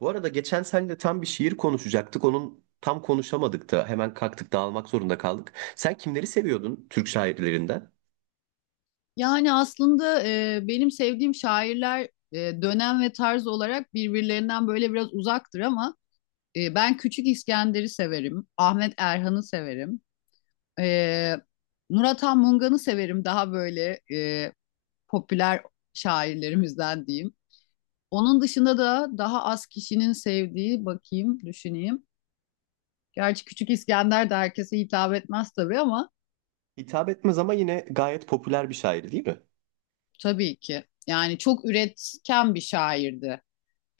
Bu arada geçen seninle tam bir şiir konuşacaktık. Onun tam konuşamadık da hemen kalktık dağılmak zorunda kaldık. Sen kimleri seviyordun Türk şairlerinden? Yani aslında benim sevdiğim şairler, e, dönem ve tarz olarak birbirlerinden böyle biraz uzaktır ama ben Küçük İskender'i severim, Ahmet Erhan'ı severim, e, Murat Han Mungan'ı severim, daha böyle popüler şairlerimizden diyeyim. Onun dışında da daha az kişinin sevdiği, bakayım, düşüneyim. Gerçi Küçük İskender de herkese hitap etmez tabii ama Hitap etmez ama yine gayet popüler bir şair değil mi? tabii ki. Yani çok üretken bir şairdi.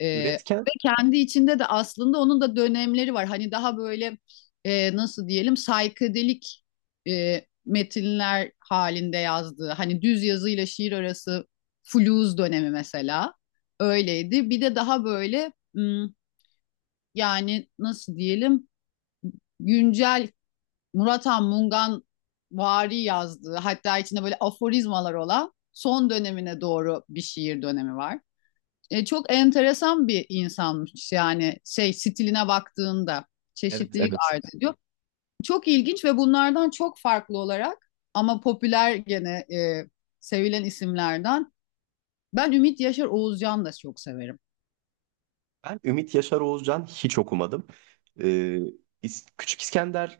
Ee, Üretken. Ve kendi içinde de aslında onun da dönemleri var. Hani daha böyle nasıl diyelim, saykadelik metinler halinde yazdığı. Hani düz yazıyla şiir arası fluz dönemi mesela öyleydi. Bir de daha böyle yani nasıl diyelim, güncel Murat Han Mungan vari yazdığı, hatta içinde böyle aforizmalar olan son dönemine doğru bir şiir dönemi var. Çok enteresan bir insanmış yani, şey stiline baktığında Evet, çeşitlilik evet. arz ediyor. Çok ilginç ve bunlardan çok farklı olarak ama popüler gene, sevilen isimlerden. Ben Ümit Yaşar Oğuzcan da çok severim. Ben Ümit Yaşar Oğuzcan hiç okumadım. Ee, Küçük İskender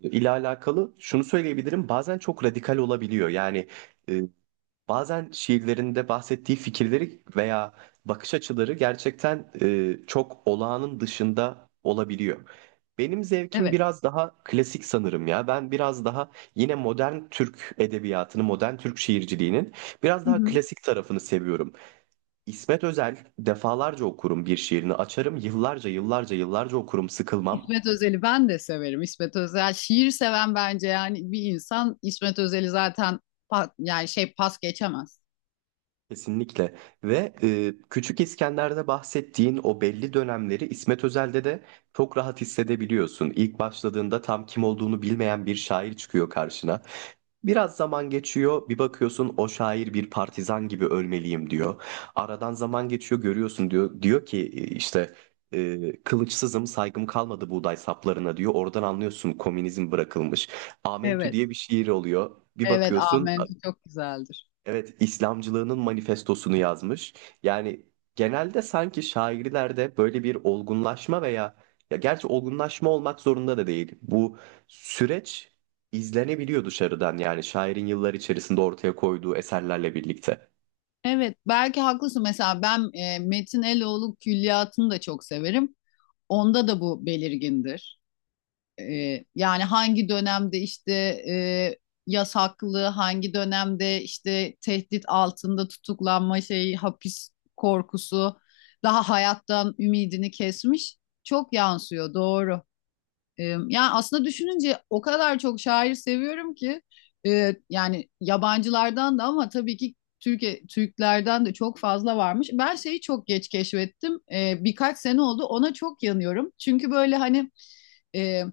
ile alakalı şunu söyleyebilirim. Bazen çok radikal olabiliyor. Yani e, bazen şiirlerinde bahsettiği fikirleri veya bakış açıları gerçekten çok olağanın dışında olabiliyor. Benim zevkim Evet. biraz daha klasik sanırım ya. Ben biraz daha yine modern Türk edebiyatını, modern Türk şiirciliğinin biraz Hı daha hı. klasik tarafını seviyorum. İsmet Özel defalarca okurum, bir şiirini açarım, yıllarca yıllarca yıllarca okurum, sıkılmam. İsmet Özel'i ben de severim. İsmet Özel şiir seven, bence yani, bir insan İsmet Özel'i zaten yani şey pas geçemez. Kesinlikle. Ve Küçük İskender'de bahsettiğin o belli dönemleri İsmet Özel'de de çok rahat hissedebiliyorsun. İlk başladığında tam kim olduğunu bilmeyen bir şair çıkıyor karşına. Biraz zaman geçiyor, bir bakıyorsun o şair bir partizan gibi ölmeliyim diyor. Aradan zaman geçiyor, görüyorsun diyor. Diyor ki işte kılıçsızım, saygım kalmadı buğday saplarına diyor. Oradan anlıyorsun komünizm bırakılmış. Amentü Evet. diye bir şiir oluyor. Bir Evet, bakıyorsun. Amen çok güzeldir. Evet, İslamcılığının manifestosunu yazmış. Yani genelde sanki şairlerde böyle bir olgunlaşma veya, ya gerçi olgunlaşma olmak zorunda da değil. Bu süreç izlenebiliyor dışarıdan, yani şairin yıllar içerisinde ortaya koyduğu eserlerle birlikte. Evet, belki haklısın. Mesela ben Metin Eloğlu külliyatını da çok severim. Onda da bu belirgindir. E, Yani hangi dönemde işte e, yasaklı, hangi dönemde işte tehdit altında tutuklanma şeyi, hapis korkusu, daha hayattan ümidini kesmiş. Çok yansıyor, doğru. Yani aslında düşününce o kadar çok şair seviyorum ki, yani yabancılardan da, ama tabii ki Türkiye Türklerden de çok fazla varmış. Ben şeyi çok geç keşfettim. E, birkaç sene oldu. Ona çok yanıyorum. Çünkü böyle hani e,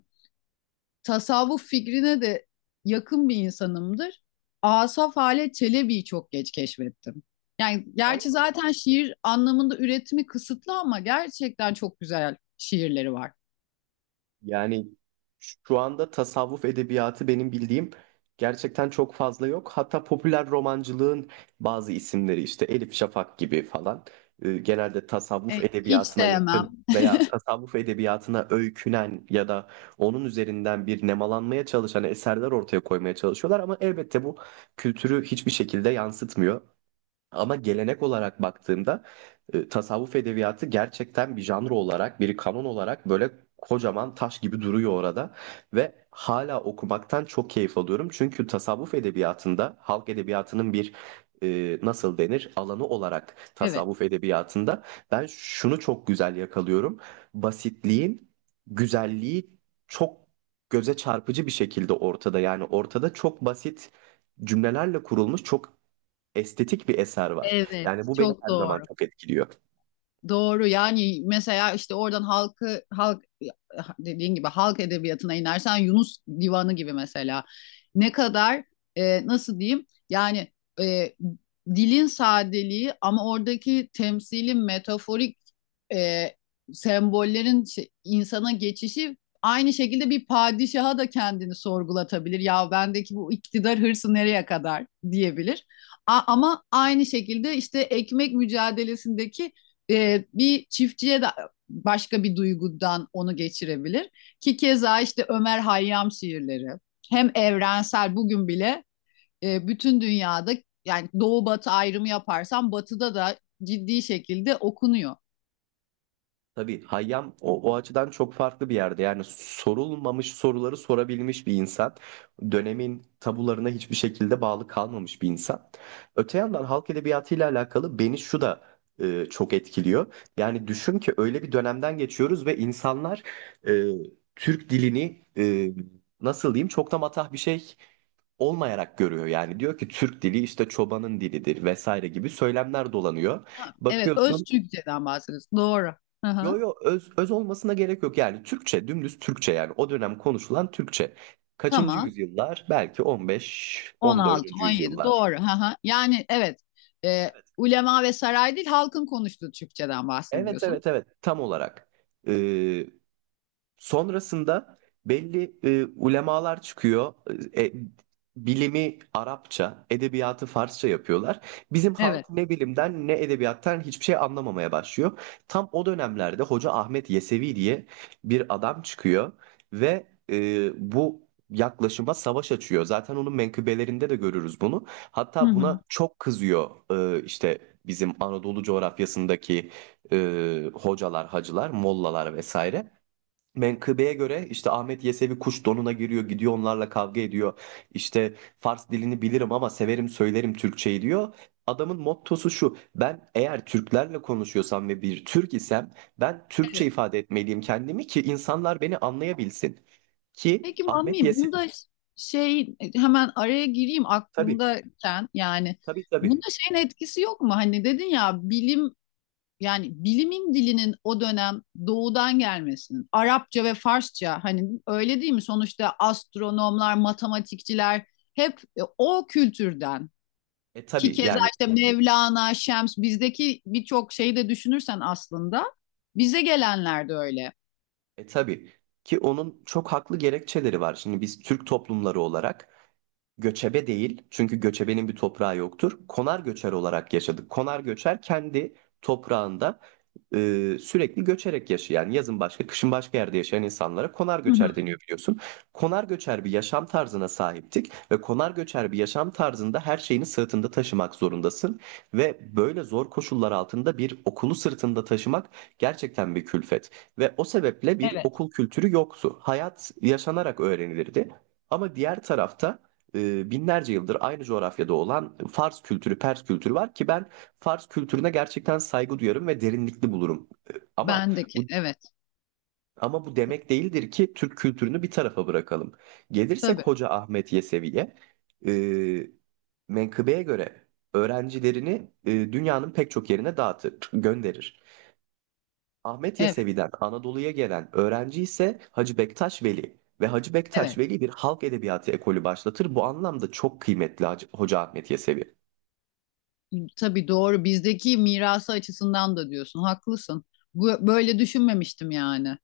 tasavvuf fikrine de yakın bir insanımdır. Asaf Halet Çelebi'yi çok geç keşfettim. Yani Allah gerçi Allah. zaten şiir anlamında üretimi kısıtlı ama gerçekten çok güzel şiirleri var. Yani şu anda tasavvuf edebiyatı benim bildiğim gerçekten çok fazla yok. Hatta popüler romancılığın bazı isimleri, işte Elif Şafak gibi falan, genelde tasavvuf E, hiç edebiyatına yakın sevmem. veya tasavvuf edebiyatına öykünen ya da onun üzerinden bir nemalanmaya çalışan eserler ortaya koymaya çalışıyorlar, ama elbette bu kültürü hiçbir şekilde yansıtmıyor. Ama gelenek olarak baktığımda tasavvuf edebiyatı gerçekten bir janr olarak, bir kanon olarak böyle kocaman taş gibi duruyor orada ve hala okumaktan çok keyif alıyorum. Çünkü tasavvuf edebiyatında, halk edebiyatının bir nasıl denir alanı olarak Evet. tasavvuf edebiyatında ben şunu çok güzel yakalıyorum. Basitliğin güzelliği çok göze çarpıcı bir şekilde ortada. Yani ortada çok basit cümlelerle kurulmuş çok estetik bir eser var. Evet, Yani bu beni çok her zaman doğru. çok etkiliyor. Doğru. Yani mesela işte oradan halkı, halk dediğin gibi halk edebiyatına inersen, Yunus Divanı gibi mesela, ne kadar nasıl diyeyim? Yani e, dilin sadeliği, ama oradaki temsili metaforik e, sembollerin insana geçişi aynı şekilde bir padişaha da kendini sorgulatabilir. Ya bendeki bu iktidar hırsı nereye kadar diyebilir. Ama aynı şekilde işte ekmek mücadelesindeki bir çiftçiye de başka bir duygudan onu geçirebilir. Ki keza işte Ömer Hayyam şiirleri hem evrensel, bugün bile bütün dünyada, yani doğu batı ayrımı yaparsan batıda da ciddi şekilde okunuyor. Tabii Hayyam, o, o açıdan çok farklı bir yerde. Yani sorulmamış soruları sorabilmiş bir insan. Dönemin tabularına hiçbir şekilde bağlı kalmamış bir insan. Öte yandan halk edebiyatıyla alakalı beni şu da çok etkiliyor. Yani düşün ki öyle bir dönemden geçiyoruz ve insanlar e, Türk dilini nasıl diyeyim, çok da matah bir şey olmayarak görüyor. Yani diyor ki Türk dili işte çobanın dilidir vesaire gibi söylemler dolanıyor. Ha, evet, öz Bakıyorsun. Türkçeden bahsediyoruz. Doğru. Hı Yo hı. yo, öz, öz olmasına gerek yok, yani Türkçe, dümdüz Türkçe, yani o dönem konuşulan Türkçe. Kaçıncı Tamam. yüzyıllar? Belki 15., on On altı, 14. 17. yüzyıllar. Doğru. Hı hı. Yani evet, e, ulema ve saray değil, halkın konuştuğu Türkçeden Evet, bahsediyorsun. evet, evet, tam olarak. Ee, Sonrasında belli ulemalar çıkıyor. E, e, Bilimi Arapça, edebiyatı Farsça yapıyorlar. Bizim Evet. halk ne bilimden ne edebiyattan hiçbir şey anlamamaya başlıyor. Tam o dönemlerde Hoca Ahmet Yesevi diye bir adam çıkıyor ve bu yaklaşıma savaş açıyor. Zaten onun menkıbelerinde de görürüz bunu. Hı Hatta hı. buna çok kızıyor işte bizim Anadolu coğrafyasındaki hocalar, hacılar, mollalar vesaire. Menkıbeye göre işte Ahmet Yesevi kuş donuna giriyor, gidiyor, onlarla kavga ediyor. İşte Fars dilini bilirim ama severim, söylerim Türkçeyi diyor. Adamın mottosu şu: Ben eğer Türklerle konuşuyorsam ve bir Türk isem, ben Türkçe ifade etmeliyim kendimi ki insanlar beni anlayabilsin. Ki Peki Ahmet Mami, Yesevi. bunda şey, hemen araya gireyim Tabii, aklımdayken, yani tabii, bunda tabii. şeyin etkisi yok mu? Hani dedin ya bilim, yani bilimin dilinin o dönem doğudan gelmesinin, Arapça ve Farsça, hani öyle değil mi? Sonuçta astronomlar, matematikçiler hep o kültürden. E Ki tabii keza yani, işte Mevlana, Şems, bizdeki birçok şeyi de düşünürsen aslında bize gelenler de öyle. Tabii ki onun çok haklı gerekçeleri var. Şimdi biz Türk toplumları olarak göçebe değil, çünkü göçebenin bir toprağı yoktur, konar göçer olarak yaşadık. Konar göçer kendi toprağında sürekli göçerek yaşayan, yazın başka, kışın başka yerde yaşayan insanlara konar Hı hı. göçer deniyor, biliyorsun. Konar göçer bir yaşam tarzına sahiptik ve konar göçer bir yaşam tarzında her şeyini sırtında taşımak zorundasın ve böyle zor koşullar altında bir okulu sırtında taşımak gerçekten bir külfet ve o sebeple bir Evet. okul kültürü yoktu. Hayat yaşanarak öğrenilirdi. Ama diğer tarafta binlerce yıldır aynı coğrafyada olan Fars kültürü, Pers kültürü var ki ben Fars kültürüne gerçekten saygı duyarım ve derinlikli bulurum. Ama Bendeki bu evet. bu demek değildir ki Türk kültürünü bir tarafa bırakalım. Gelirsek Tabii. Hoca Ahmet Yesevi'ye, e, menkıbeye göre öğrencilerini dünyanın pek çok yerine dağıtır, gönderir. Ahmet Evet, Yesevi'den Anadolu'ya gelen öğrenci ise Hacı Bektaş Veli ve Hacı Bektaş evet. Veli bir halk edebiyatı ekolü başlatır. Bu anlamda çok kıymetli Hoca Ahmet Yesevi. Tabii, doğru. Bizdeki mirası açısından da diyorsun. Haklısın. Bu, böyle düşünmemiştim yani.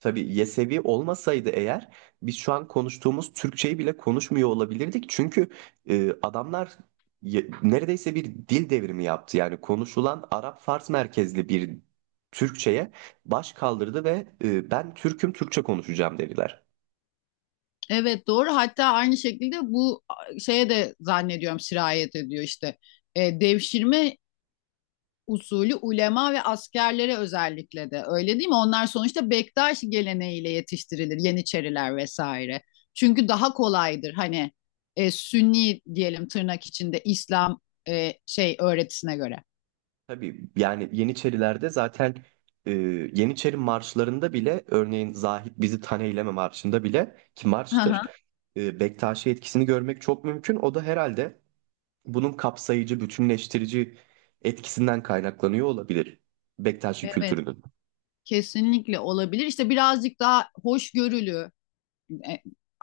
Tabii Yesevi olmasaydı eğer biz şu an konuştuğumuz Türkçeyi bile konuşmuyor olabilirdik. Çünkü adamlar neredeyse bir dil devrimi yaptı. Yani konuşulan Arap-Fars merkezli bir Türkçeye baş kaldırdı ve ben Türk'üm, Türkçe konuşacağım dediler. Evet, doğru. Hatta aynı şekilde bu şeye de zannediyorum sirayet ediyor işte. Devşirme usulü ulema ve askerlere özellikle de, öyle değil mi? Onlar sonuçta bektaşi geleneğiyle yetiştirilir. Yeniçeriler vesaire. Çünkü daha kolaydır hani Sünni diyelim, tırnak içinde İslam şey öğretisine göre. Tabii yani Yeniçerilerde zaten e, Yeniçeri marşlarında bile, örneğin Zahit Bizi Taneyleme marşında bile, ki Hı hı. marştır, Bektaşi etkisini görmek çok mümkün. O da herhalde bunun kapsayıcı, bütünleştirici etkisinden kaynaklanıyor olabilir Bektaşi Evet, kültürünün. kesinlikle olabilir. İşte birazcık daha hoşgörülü,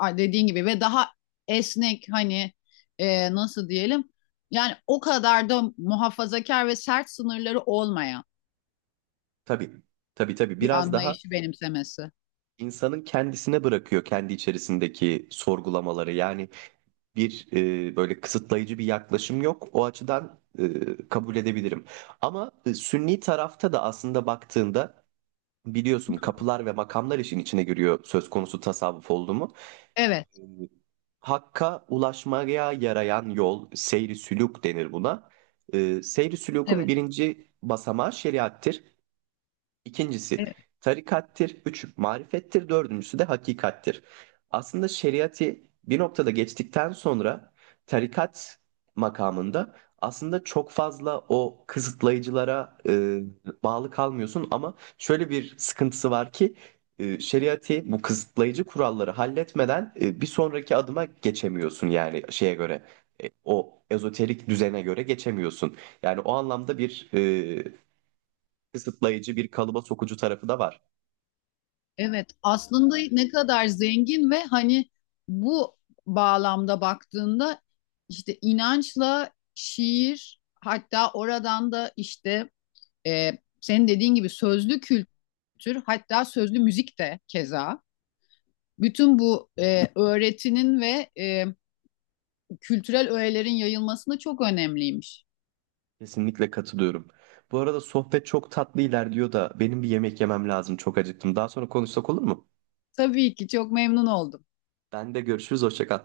dediğin gibi, ve daha esnek, hani nasıl diyelim, yani o kadar da muhafazakar ve sert sınırları olmayan Tabii, tabii, tabii, bir biraz daha anlayışı benimsemesi. insanın kendisine bırakıyor kendi içerisindeki sorgulamaları. Yani bir böyle kısıtlayıcı bir yaklaşım yok. O açıdan kabul edebilirim. Ama Sünni tarafta da aslında baktığında biliyorsun kapılar ve makamlar işin içine giriyor söz konusu tasavvuf oldu mu? Evet, Hakka ulaşmaya yarayan yol, seyri sülûk denir buna. Seyri sülûkun evet, birinci basamağı şeriattır. İkincisi evet. tarikattir, üç marifettir, dördüncüsü de hakikattir. Aslında şeriatı bir noktada geçtikten sonra tarikat makamında aslında çok fazla o kısıtlayıcılara bağlı kalmıyorsun, ama şöyle bir sıkıntısı var ki şeriatı, bu kısıtlayıcı kuralları halletmeden bir sonraki adıma geçemiyorsun, yani şeye göre, o ezoterik düzene göre geçemiyorsun. Yani o anlamda bir kısıtlayıcı, bir kalıba sokucu tarafı da var. Evet. Aslında ne kadar zengin ve hani, bu bağlamda baktığında işte inançla şiir, hatta oradan da işte e, senin dediğin gibi sözlü kültür, hatta sözlü müzik de keza, bütün bu öğretinin ve kültürel öğelerin yayılmasında çok önemliymiş. Kesinlikle katılıyorum. Bu arada sohbet çok tatlı ilerliyor da benim bir yemek yemem lazım. Çok acıktım. Daha sonra konuşsak olur mu? Tabii ki, çok memnun oldum. Ben de görüşürüz. Hoşça kal.